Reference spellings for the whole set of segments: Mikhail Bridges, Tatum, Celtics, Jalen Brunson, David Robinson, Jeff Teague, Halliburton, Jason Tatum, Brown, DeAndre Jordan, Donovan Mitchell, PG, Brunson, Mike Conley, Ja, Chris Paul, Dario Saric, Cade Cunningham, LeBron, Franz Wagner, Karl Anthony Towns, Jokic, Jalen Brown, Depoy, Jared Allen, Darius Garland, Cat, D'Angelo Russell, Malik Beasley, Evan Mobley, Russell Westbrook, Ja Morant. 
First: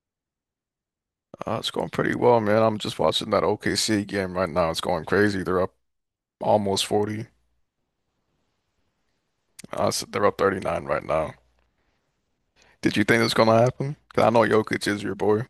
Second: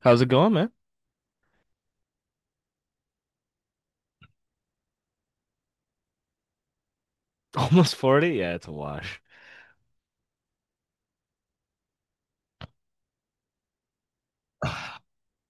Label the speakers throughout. Speaker 1: How's it going, man?
Speaker 2: It's going pretty well, man. I'm just watching that OKC game right now. It's going crazy. They're up almost 40.
Speaker 1: Almost 40? Yeah, it's a wash.
Speaker 2: They're up 39 right now. Did you think this gonna happen? 'Cause I know Jokic is your boy.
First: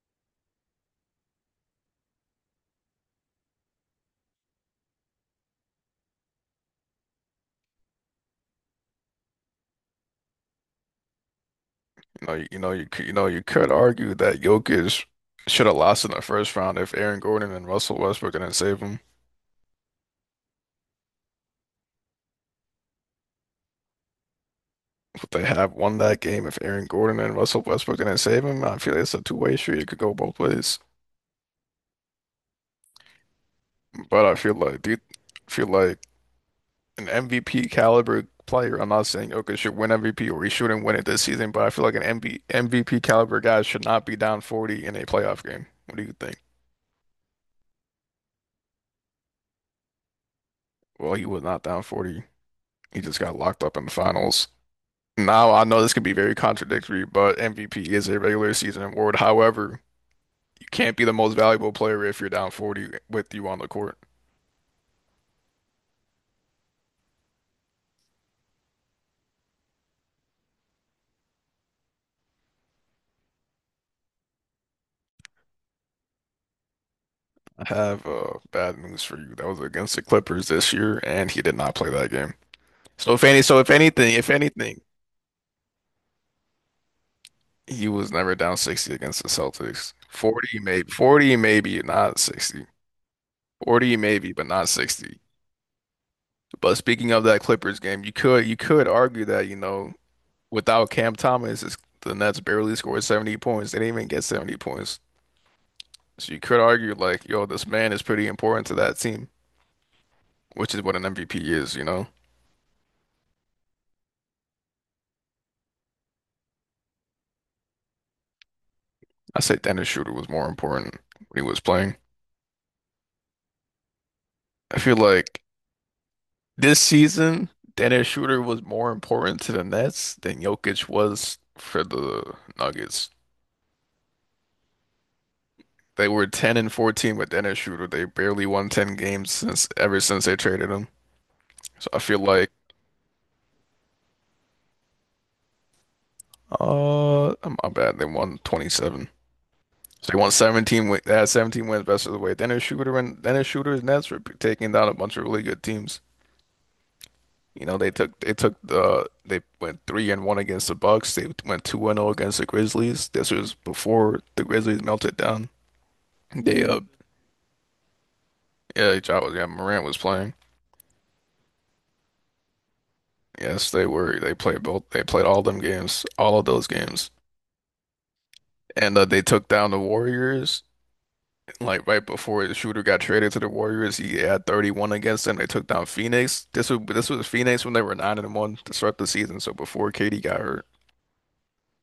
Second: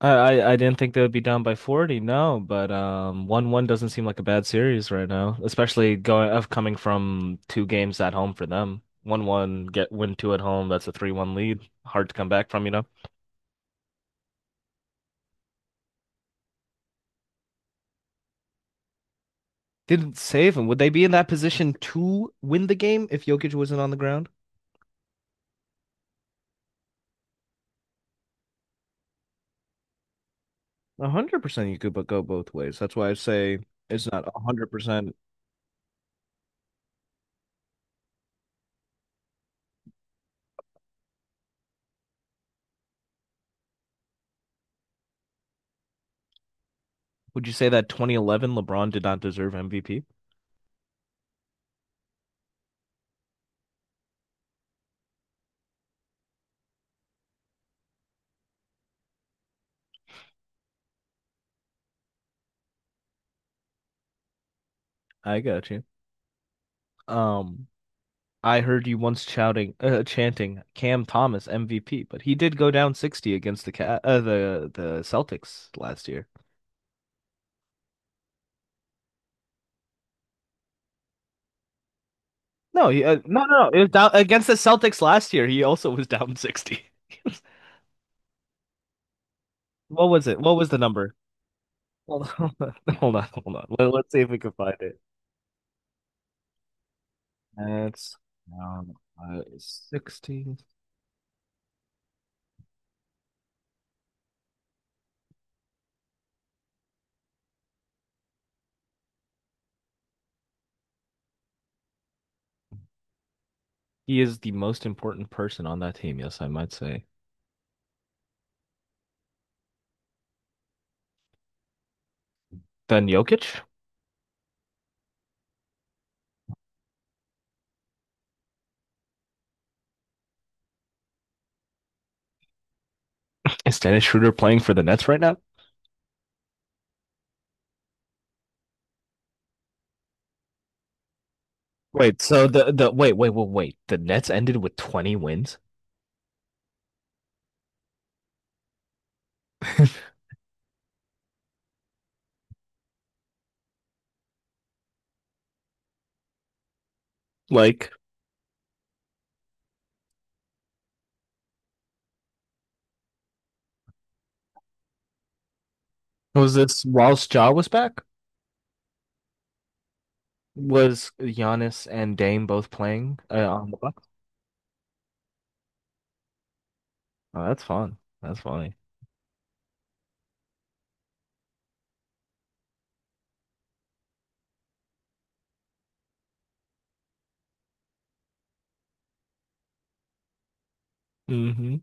Speaker 1: I didn't think they would be down by 40, no, but 1-1 doesn't seem like a bad series right now, especially going of coming from two games at home for them. 1-1 get win two at home, that's a 3-1 lead. Hard to
Speaker 2: You
Speaker 1: come
Speaker 2: know,
Speaker 1: back from, you know.
Speaker 2: you could argue that Jokic should have lost in the first round if Aaron Gordon and Russell Westbrook didn't save him.
Speaker 1: Didn't save them. Would they be in that position to win the game if Jokic wasn't on the ground?
Speaker 2: Would they have won that game if Aaron Gordon and Russell Westbrook didn't save him? I feel like it's a two-way street. It could go both ways.
Speaker 1: 100% you could but go both ways. That's why I say it's
Speaker 2: But
Speaker 1: not
Speaker 2: I feel like, dude,
Speaker 1: 100%.
Speaker 2: I feel like. An MVP caliber player. I'm not saying Jokic should win MVP or he shouldn't win it this season, but I feel like an MB MVP caliber guy should not be down 40 in a playoff game. What do you think?
Speaker 1: Would you say that 2011 LeBron did not deserve MVP?
Speaker 2: Well, he was not down 40. He just got locked up in the finals. Now, I know this could be very contradictory, but MVP is a regular season award. However, you can't be the most valuable player if you're down 40 with you on the court.
Speaker 1: I got you. Um, I heard you once shouting, chanting Cam Thomas MVP, but he did go down 60 against the the Celtics last year.
Speaker 2: I have bad news for you. That was against the Clippers this year, and he did not play that game.
Speaker 1: No,
Speaker 2: So if any,
Speaker 1: no, no,
Speaker 2: so
Speaker 1: no,
Speaker 2: if
Speaker 1: it was down
Speaker 2: anything, if
Speaker 1: against the
Speaker 2: anything,
Speaker 1: Celtics last year. He also was down 60.
Speaker 2: he was never down 60 against the Celtics.
Speaker 1: What was it? What
Speaker 2: 40
Speaker 1: was the
Speaker 2: maybe,
Speaker 1: number?
Speaker 2: 40 maybe, not
Speaker 1: Hold on,
Speaker 2: 60.
Speaker 1: hold on, hold on. Let,
Speaker 2: 40
Speaker 1: us see if
Speaker 2: maybe,
Speaker 1: we
Speaker 2: but
Speaker 1: can
Speaker 2: not
Speaker 1: find it.
Speaker 2: 60. But speaking of that Clippers game, you
Speaker 1: That's
Speaker 2: could you could
Speaker 1: um,
Speaker 2: argue that,
Speaker 1: 60.
Speaker 2: without Cam Thomas, it's, the Nets barely scored 70 points. They didn't even get 70 points. So you could argue like, yo, this man is pretty important to that team, which is what an MVP is.
Speaker 1: He is the most important person on that team, yes, I might say.
Speaker 2: I say Dennis Schroeder was more important when he was playing.
Speaker 1: Then Jokic?
Speaker 2: I feel like this season, Dennis Schroeder was more important to the Nets than Jokic was for the Nuggets.
Speaker 1: Is Dennis Schroeder playing for the Nets right now?
Speaker 2: They were 10-14 with Dennis Schroeder. They barely won 10 games since ever since they traded him. So I feel
Speaker 1: Wait, so
Speaker 2: like
Speaker 1: the wait, wait, wait, wait. The Nets ended with 20 wins?
Speaker 2: uh my bad. They won 27. So they won 17 wins. They had 17 wins best of the way. Dennis Schroeder and Dennis Schroeder's Nets were taking down a bunch of really good teams. You know,
Speaker 1: Like,
Speaker 2: they took the they went 3-1 against the Bucks. They went 2-0 against the Grizzlies. This was before the Grizzlies melted down.
Speaker 1: was
Speaker 2: They
Speaker 1: this whilst Ja was back?
Speaker 2: Yeah, Morant was playing.
Speaker 1: Was Giannis and Dame both playing on
Speaker 2: Yes,
Speaker 1: the
Speaker 2: they
Speaker 1: Bucks?
Speaker 2: were. They played both. They played all of those games,
Speaker 1: Oh, that's fun. That's funny.
Speaker 2: and they took down the Warriors. Like right before the shooter got traded to the Warriors, he had 31 against them. They took down Phoenix. This was Phoenix when they were 9-1 to start the season. So before KD got hurt.
Speaker 1: Mm-hmm.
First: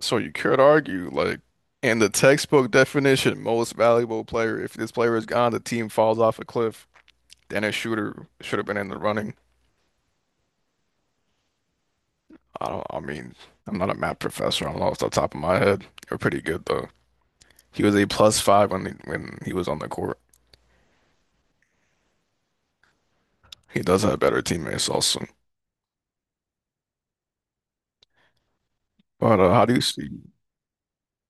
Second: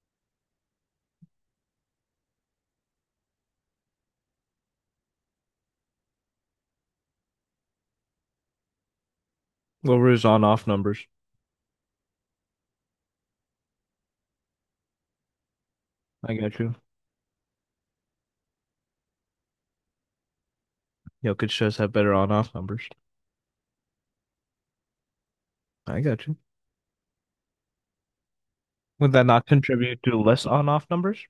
Speaker 2: So you could argue, like, in the textbook definition, most valuable player, if this player is gone, the team falls off a cliff, then a shooter should have been in the running.
Speaker 1: What were his on-off numbers?
Speaker 2: I mean, I'm not a math professor. I don't know off the top of my head. They're
Speaker 1: I
Speaker 2: pretty
Speaker 1: got
Speaker 2: good
Speaker 1: you.
Speaker 2: though. He was a plus five when when he was on the court.
Speaker 1: Jokic does have better on-off numbers.
Speaker 2: He does have better teammates also.
Speaker 1: I got you. Would that
Speaker 2: But
Speaker 1: not
Speaker 2: how do you
Speaker 1: contribute
Speaker 2: see?
Speaker 1: to less on-off numbers?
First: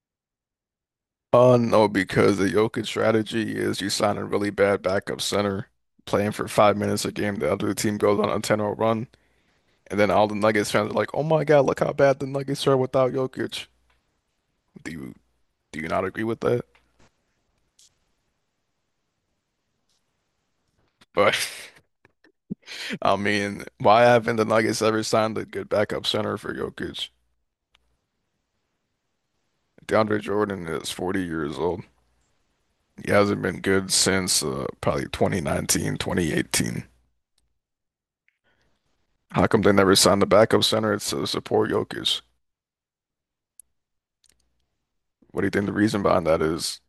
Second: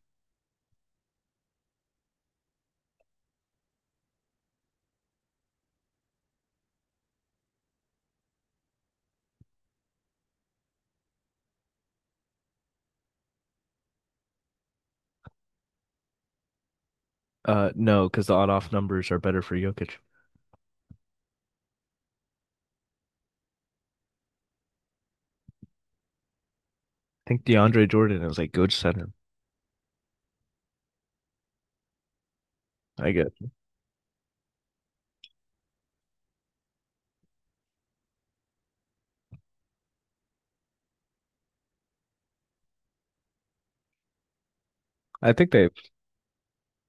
Speaker 2: No, because the Jokic strategy is you sign a really bad backup center, playing for 5 minutes a game. The other team goes on a 10-0 run. And then all the Nuggets fans are like, "Oh my God, look how bad the Nuggets are without Jokic." Do you do you not agree with that?
Speaker 1: No, because the on-off numbers are better for Jokic. I
Speaker 2: But I mean, why haven't the Nuggets ever signed a good backup center for Jokic?
Speaker 1: think DeAndre Jordan is like good center.
Speaker 2: DeAndre Jordan is 40 years old. He
Speaker 1: I get.
Speaker 2: hasn't been good since probably 2019, 2018. How come they never signed the backup center to support Jokic?
Speaker 1: I
Speaker 2: What do
Speaker 1: think
Speaker 2: you think
Speaker 1: they.
Speaker 2: the reason behind that is?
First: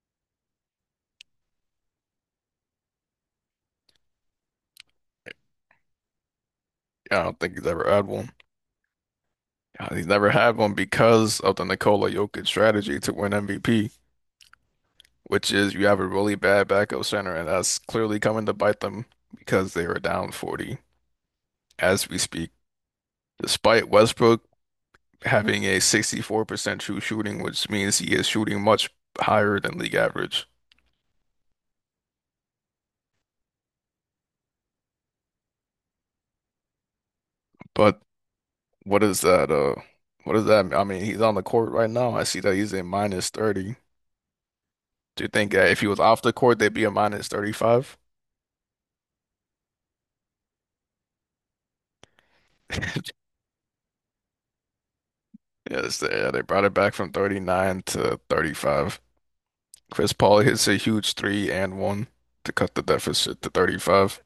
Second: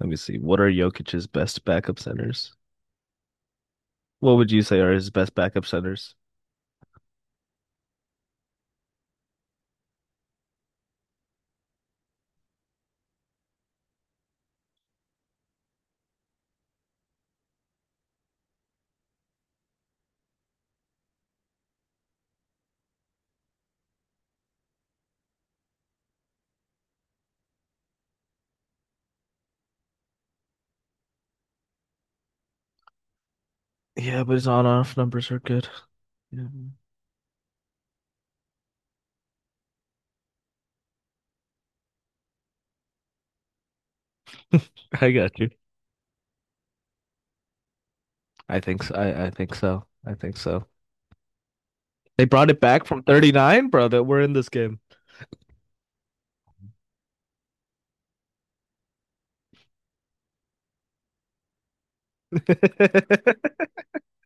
Speaker 1: Let me see. What are Jokic's best backup centers? What would you say are his best backup centers?
Speaker 2: I don't think he's ever had one. He's never had one because of the Nikola Jokic strategy to win MVP, which is you have a really bad backup center, and that's clearly coming to bite them because they are down 40 as we speak. Despite Westbrook having a 64% true shooting, which means he is shooting much higher than league average.
Speaker 1: Yeah, but his on-off numbers are good. Yeah.
Speaker 2: But what is that? What does that mean? I mean, he's on the court right now. I see that he's in minus 30.
Speaker 1: I
Speaker 2: Do you
Speaker 1: got you.
Speaker 2: think that if he was off the court, they'd be a minus 35?
Speaker 1: I think so. I think so. I think so. They brought it back from 39, bro, that we're in this game.
Speaker 2: Yes, they brought it back from 39 to 35. Chris Paul hits a huge three and one to cut the deficit to 35.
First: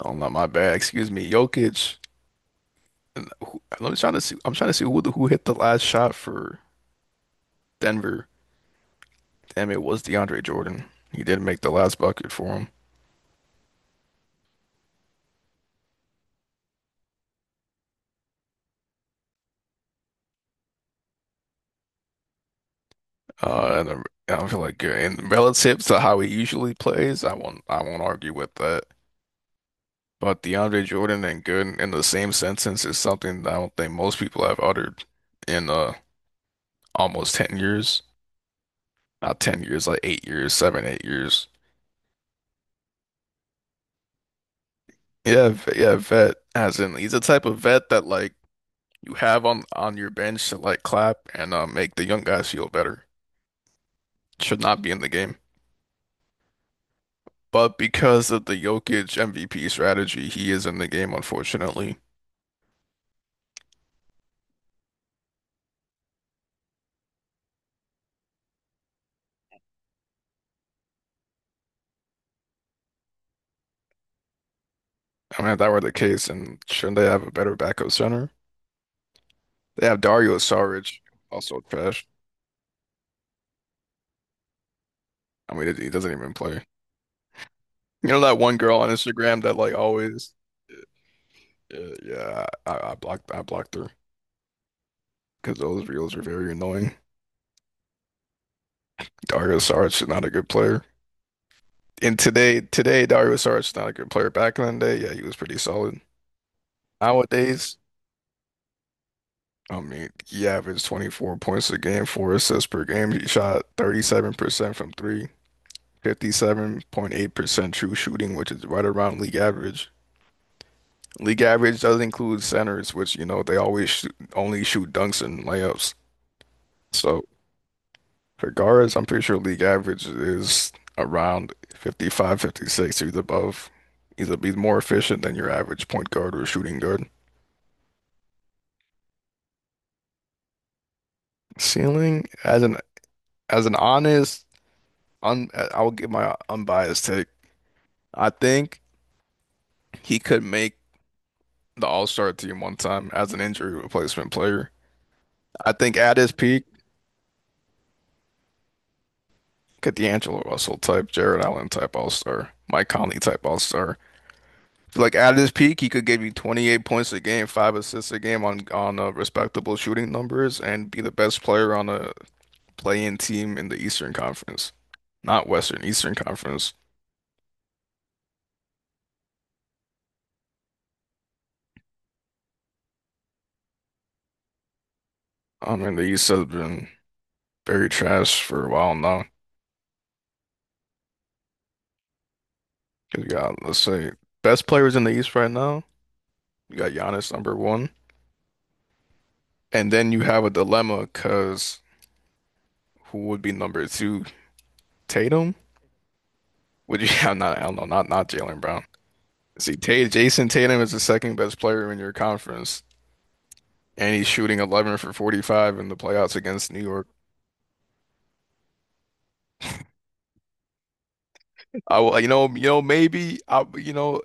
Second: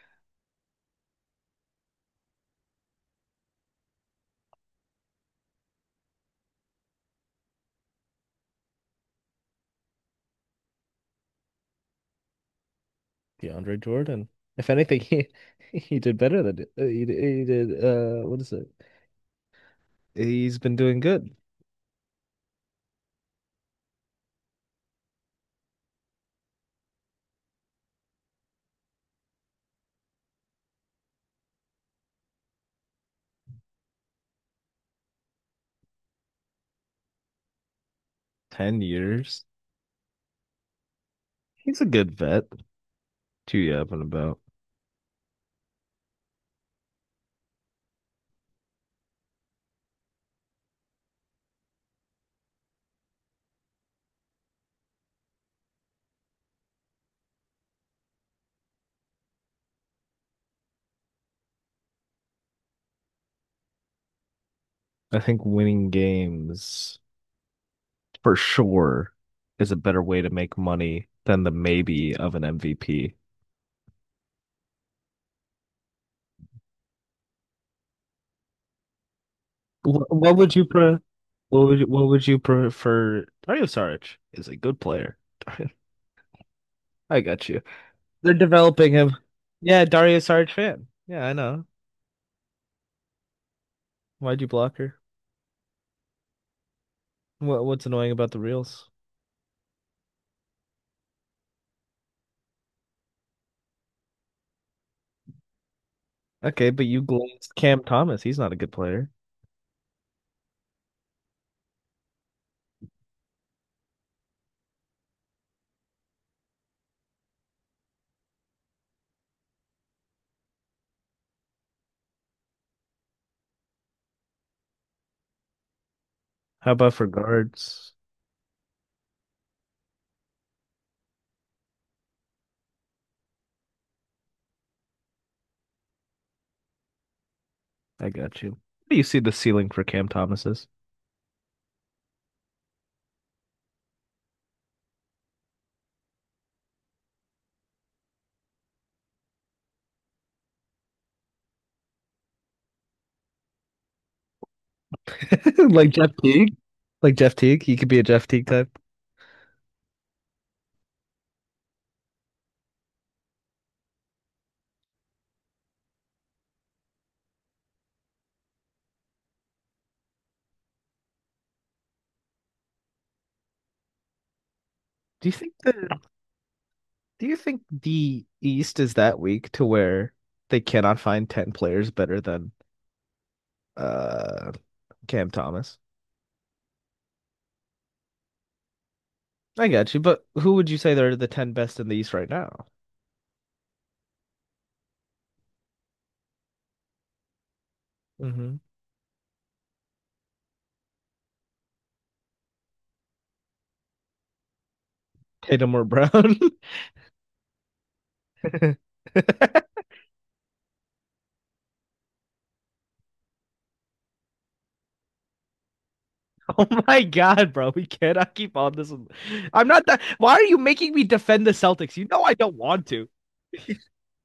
Speaker 2: Oh, not my bad. Excuse me, Jokic. Let me trying to see. I'm trying to see who hit the last shot for Denver. Damn, it was DeAndre Jordan. He did make the last bucket for him.
Speaker 1: DeAndre Jordan. If anything, he did better than he did. What is it? He's been doing good.
Speaker 2: And I feel like in relative to how he usually plays, I won't argue with that. But DeAndre Jordan and Gooden in the same sentence is something that I don't think most people have uttered in almost 10 years.
Speaker 1: 10
Speaker 2: Not
Speaker 1: years.
Speaker 2: 10 years, like 8 years, seven, 8 years.
Speaker 1: He's a good vet. Too yapping about.
Speaker 2: Yeah, vet. As in, he's the type of vet that like you have on your bench to like clap and make the young guys feel better. Should not be in the game, but because of the Jokic MVP strategy, he is in the game, unfortunately.
Speaker 1: I think winning games for sure is a better way to make money than the maybe of an MVP.
Speaker 2: I mean, if that were the case, and shouldn't they have a better backup center? They have
Speaker 1: What, what
Speaker 2: Dario
Speaker 1: would you pre
Speaker 2: Saric, also trash.
Speaker 1: what would you prefer? Dario Saric is a good player.
Speaker 2: I
Speaker 1: Dario-
Speaker 2: mean, he doesn't even play.
Speaker 1: I got you.
Speaker 2: You know
Speaker 1: They're
Speaker 2: that one girl on
Speaker 1: developing him.
Speaker 2: Instagram that like
Speaker 1: Yeah, Dario
Speaker 2: always,
Speaker 1: Saric fan. Yeah, I know.
Speaker 2: yeah, yeah, I blocked her.
Speaker 1: Why'd you block her?
Speaker 2: Because those reels are very annoying.
Speaker 1: What's annoying about the reels?
Speaker 2: Dario Saric is not a good player. And today, Dario Saric is not a good player. Back in the day, yeah, he was pretty solid.
Speaker 1: Okay, but you glazed
Speaker 2: Nowadays,
Speaker 1: Cam Thomas. He's not a good player.
Speaker 2: I mean, he averaged 24 points a game, four assists per game. He shot 37% from three, 57.8% true shooting, which is right around league average. League average does include centers, which, you know, they only shoot dunks and layups.
Speaker 1: How about for
Speaker 2: So
Speaker 1: guards?
Speaker 2: for guards, I'm pretty sure league average is around 55, 56. He's above, either be more efficient than your average point guard or shooting guard.
Speaker 1: I got you. What do you see the ceiling for Cam Thomas is?
Speaker 2: Ceiling, as an honest, I will give my unbiased take. I think he could make the All-Star team one time as an injury replacement player. I
Speaker 1: Like
Speaker 2: think
Speaker 1: Jeff
Speaker 2: at his
Speaker 1: Teague,
Speaker 2: peak,
Speaker 1: like Jeff Teague. He could be a Jeff Teague type.
Speaker 2: could D'Angelo Russell type, Jared Allen type All-Star, Mike Conley type All-Star. Like at his peak, he could give you 28 points a game, five assists a game on respectable shooting numbers, and be the best player on a play-in team in the Eastern Conference,
Speaker 1: Do you
Speaker 2: not
Speaker 1: think
Speaker 2: Western,
Speaker 1: the
Speaker 2: Eastern Conference.
Speaker 1: do you think the East is that weak to where they cannot find 10 players better than uh Cam
Speaker 2: I
Speaker 1: Thomas?
Speaker 2: mean, the East has been very trash for a while now.
Speaker 1: I got you, but who would you say are the 10 best in the East right now?
Speaker 2: 'Cause you got, let's say, best players in the East right now. You got Giannis number one,
Speaker 1: Mm-hmm.
Speaker 2: and then you have a dilemma because who would be number two? Tatum?
Speaker 1: Tatum or Brown?
Speaker 2: Would you have not? I don't know. Not Jalen Brown. See, Tay Jason Tatum is the second best player in your conference, and he's shooting 11 for 45 in the playoffs
Speaker 1: Oh
Speaker 2: against New
Speaker 1: my
Speaker 2: York.
Speaker 1: God, bro. We cannot keep on this. I'm not that. Why are you making me defend the Celtics?
Speaker 2: I
Speaker 1: You
Speaker 2: will,
Speaker 1: know I don't
Speaker 2: you know,
Speaker 1: want to.
Speaker 2: Maybe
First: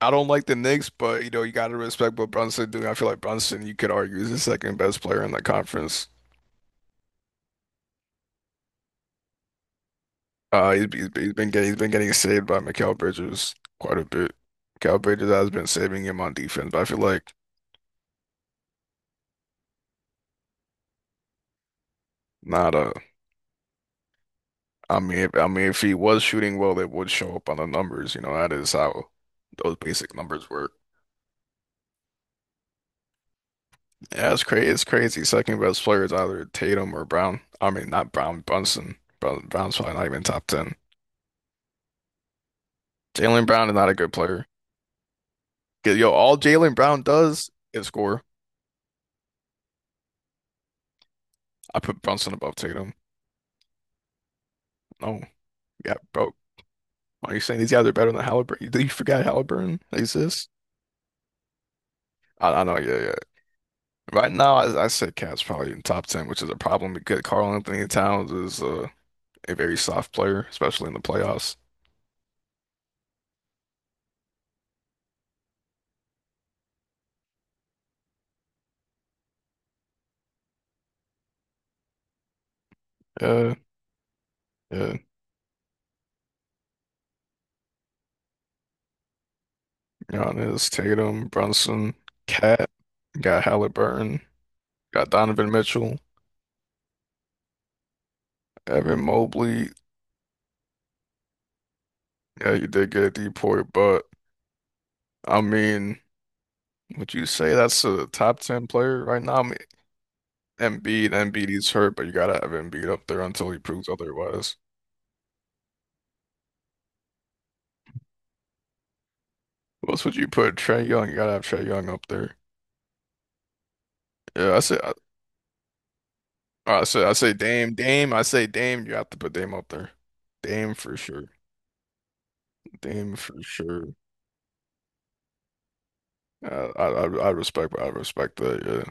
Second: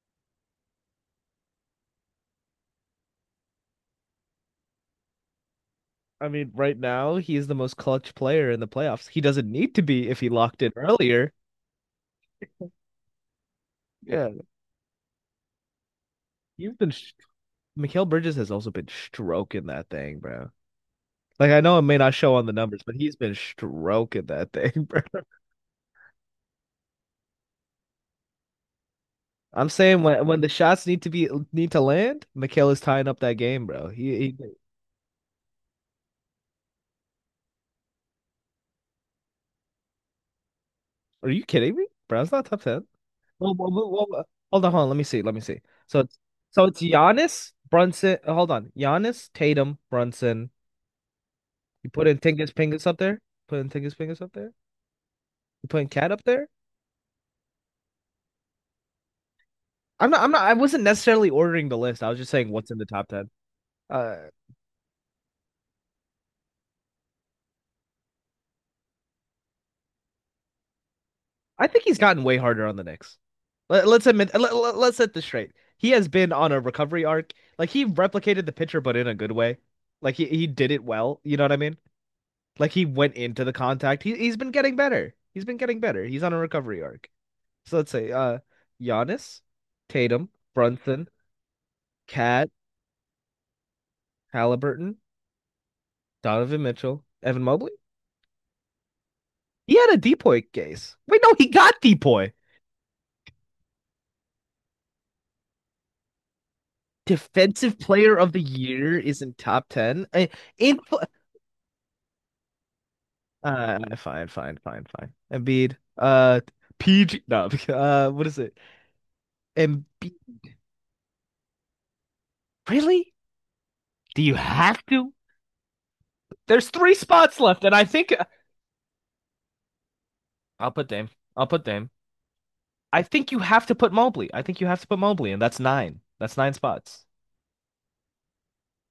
Speaker 2: I don't like the Knicks, but you got to respect what Brunson doing. I feel like Brunson, you could argue, is the second best player in the conference.
Speaker 1: I mean, right now, he is the most clutch player in the playoffs. He doesn't need to be if he locked in earlier.
Speaker 2: He's been getting saved by Mikal Bridges quite a bit.
Speaker 1: Yeah.
Speaker 2: Mikal Bridges has been saving him on defense,
Speaker 1: You've
Speaker 2: but I
Speaker 1: been.
Speaker 2: feel like
Speaker 1: Mikhail Bridges has also been stroking that thing, bro. Like, I know it may not show on the
Speaker 2: not
Speaker 1: numbers,
Speaker 2: a.
Speaker 1: but he's been stroking that thing, bro.
Speaker 2: I mean, if he was shooting well, it would show up on the numbers. You know, that is how
Speaker 1: I'm
Speaker 2: those
Speaker 1: saying
Speaker 2: basic
Speaker 1: when the
Speaker 2: numbers work.
Speaker 1: shots need to land, Mikhail is tying up that game, bro.
Speaker 2: Yeah,
Speaker 1: He
Speaker 2: it's crazy. It's crazy. Second best player is either Tatum or Brown. I mean, not Brown, Brunson. Brown, Brown's probably not even top 10.
Speaker 1: Are you kidding me? Brown's not top 10.
Speaker 2: Jalen
Speaker 1: Well,
Speaker 2: Brown
Speaker 1: well,
Speaker 2: is not
Speaker 1: well,
Speaker 2: a
Speaker 1: well,
Speaker 2: good
Speaker 1: well,
Speaker 2: player.
Speaker 1: hold on, hold on. Let me see. Let me see.
Speaker 2: 'Cause,
Speaker 1: So,
Speaker 2: yo,
Speaker 1: it's-
Speaker 2: all
Speaker 1: so
Speaker 2: Jalen
Speaker 1: it's
Speaker 2: Brown does
Speaker 1: Giannis,
Speaker 2: is
Speaker 1: Brunson.
Speaker 2: score.
Speaker 1: Hold on, Giannis, Tatum, Brunson.
Speaker 2: I
Speaker 1: You
Speaker 2: put
Speaker 1: put in
Speaker 2: Brunson
Speaker 1: Tingus
Speaker 2: above
Speaker 1: Pingus
Speaker 2: Tatum.
Speaker 1: up there. Put in Tingus Pingus up there.
Speaker 2: No,
Speaker 1: You putting
Speaker 2: yeah,
Speaker 1: Cat up
Speaker 2: bro.
Speaker 1: there.
Speaker 2: Why are you saying these guys are better than Halliburton? Do you forget Halliburton
Speaker 1: I'm not. I'm not.
Speaker 2: exists?
Speaker 1: I wasn't necessarily ordering the list. I was just saying
Speaker 2: I
Speaker 1: what's in
Speaker 2: know,
Speaker 1: the
Speaker 2: yeah,
Speaker 1: top
Speaker 2: yeah.
Speaker 1: ten. Uh,
Speaker 2: Right now, I say Cat's probably in top 10, which is a problem because Karl Anthony Towns is a very soft player, especially in the playoffs.
Speaker 1: I think he's gotten way harder on the Knicks. Let's admit. Let's set this straight. He has been on a recovery arc. Like he replicated the pitcher, but in a good way. Like he did it well. You know what I mean? Like he went into the
Speaker 2: Yeah,
Speaker 1: contact. He's been getting
Speaker 2: yeah.
Speaker 1: better. He's been getting better. He's on a recovery arc. So let's say Giannis, Tatum,
Speaker 2: Giannis,
Speaker 1: Brunson,
Speaker 2: Tatum, Brunson,
Speaker 1: Cat,
Speaker 2: Cat. Got Halliburton,
Speaker 1: Halliburton,
Speaker 2: got Donovan Mitchell,
Speaker 1: Donovan Mitchell, Evan Mobley.
Speaker 2: Evan Mobley.
Speaker 1: He had a Depoy case. Wait, no, he got Depoy.
Speaker 2: Yeah, you did get Depoy, but I mean, would you say
Speaker 1: Defensive
Speaker 2: that's a
Speaker 1: player of the
Speaker 2: top 10
Speaker 1: year
Speaker 2: player
Speaker 1: is
Speaker 2: right
Speaker 1: in
Speaker 2: now? I mean,
Speaker 1: top ten. In
Speaker 2: Embiid is hurt, but you gotta have Embiid up there until he proves
Speaker 1: fine,
Speaker 2: otherwise.
Speaker 1: fine, fine, fine. Embiid. PG no, what is it?
Speaker 2: What else
Speaker 1: Embiid
Speaker 2: would you put? Trey Young, you gotta have Trey Young up there.
Speaker 1: really? Do you
Speaker 2: Yeah,
Speaker 1: have to? There's three spots left, and I think
Speaker 2: I say Dame, you have to put Dame up there.
Speaker 1: I'll
Speaker 2: Dame
Speaker 1: put
Speaker 2: for
Speaker 1: Dame.
Speaker 2: sure.
Speaker 1: I'll put Dame. I
Speaker 2: Dame
Speaker 1: think
Speaker 2: for
Speaker 1: you have to
Speaker 2: sure.
Speaker 1: put Mobley. I think you have to put Mobley, and that's nine. That's nine spots.
Speaker 2: I respect that. Yeah.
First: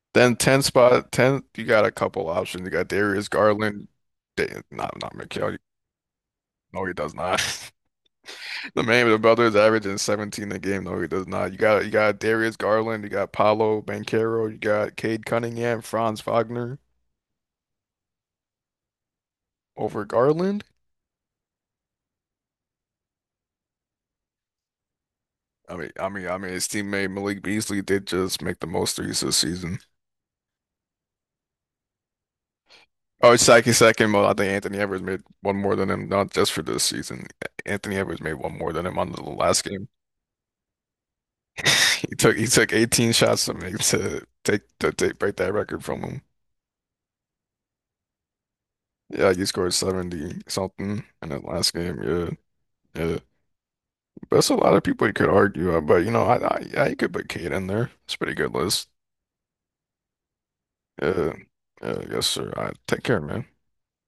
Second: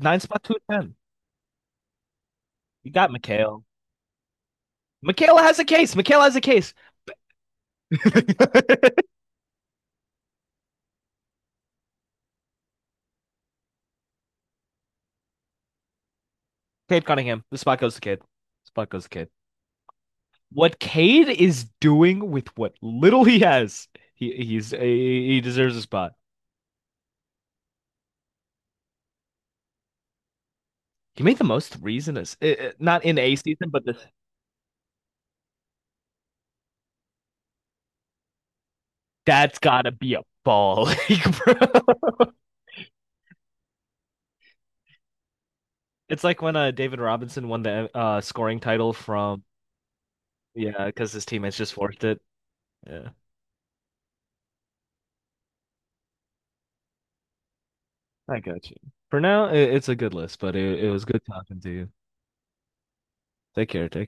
Speaker 1: Nine
Speaker 2: Then
Speaker 1: spot two
Speaker 2: 10
Speaker 1: ten.
Speaker 2: spot 10, you got a couple options. You got
Speaker 1: You got
Speaker 2: Darius
Speaker 1: Mikhail.
Speaker 2: Garland, not
Speaker 1: Mikhail
Speaker 2: Mikal.
Speaker 1: has a case. Mikhail has a case.
Speaker 2: No, he does not. The man with the brothers averaging 17 a game. No, he does not. You got Darius Garland, you got Paolo Banchero, you got Cade Cunningham, Franz Wagner
Speaker 1: Cade Cunningham. The spot goes to Cade. Spot goes to Cade.
Speaker 2: over Garland.
Speaker 1: What Cade is doing with what little he has, he deserves a spot.
Speaker 2: I mean, his teammate Malik Beasley did just make the most threes this season.
Speaker 1: He made the most threes in this, not in
Speaker 2: Oh,
Speaker 1: a
Speaker 2: it's
Speaker 1: season,
Speaker 2: Saki
Speaker 1: but this.
Speaker 2: second, but I think Anthony Edwards made one more than him, not just for this season. Anthony Edwards made one more than him on the
Speaker 1: That's
Speaker 2: last game.
Speaker 1: gotta be a ball league,
Speaker 2: He
Speaker 1: bro.
Speaker 2: took he took 18 shots to make to take break that record from him.
Speaker 1: It's like when David Robinson won the scoring title
Speaker 2: Yeah,
Speaker 1: from
Speaker 2: he scored 70
Speaker 1: Yeah,
Speaker 2: something
Speaker 1: because his
Speaker 2: in the
Speaker 1: teammates just
Speaker 2: last game.
Speaker 1: forced it.
Speaker 2: Yeah,
Speaker 1: Yeah,
Speaker 2: yeah. But that's a lot of people you could argue. But you could put Cade in there. It's a pretty
Speaker 1: I
Speaker 2: good
Speaker 1: got you.
Speaker 2: list.
Speaker 1: For now, it's a good list, but it was good
Speaker 2: Yeah,
Speaker 1: talking to you.
Speaker 2: yeah, yes, sir. I take care, man.
Speaker 1: Take care. Take care.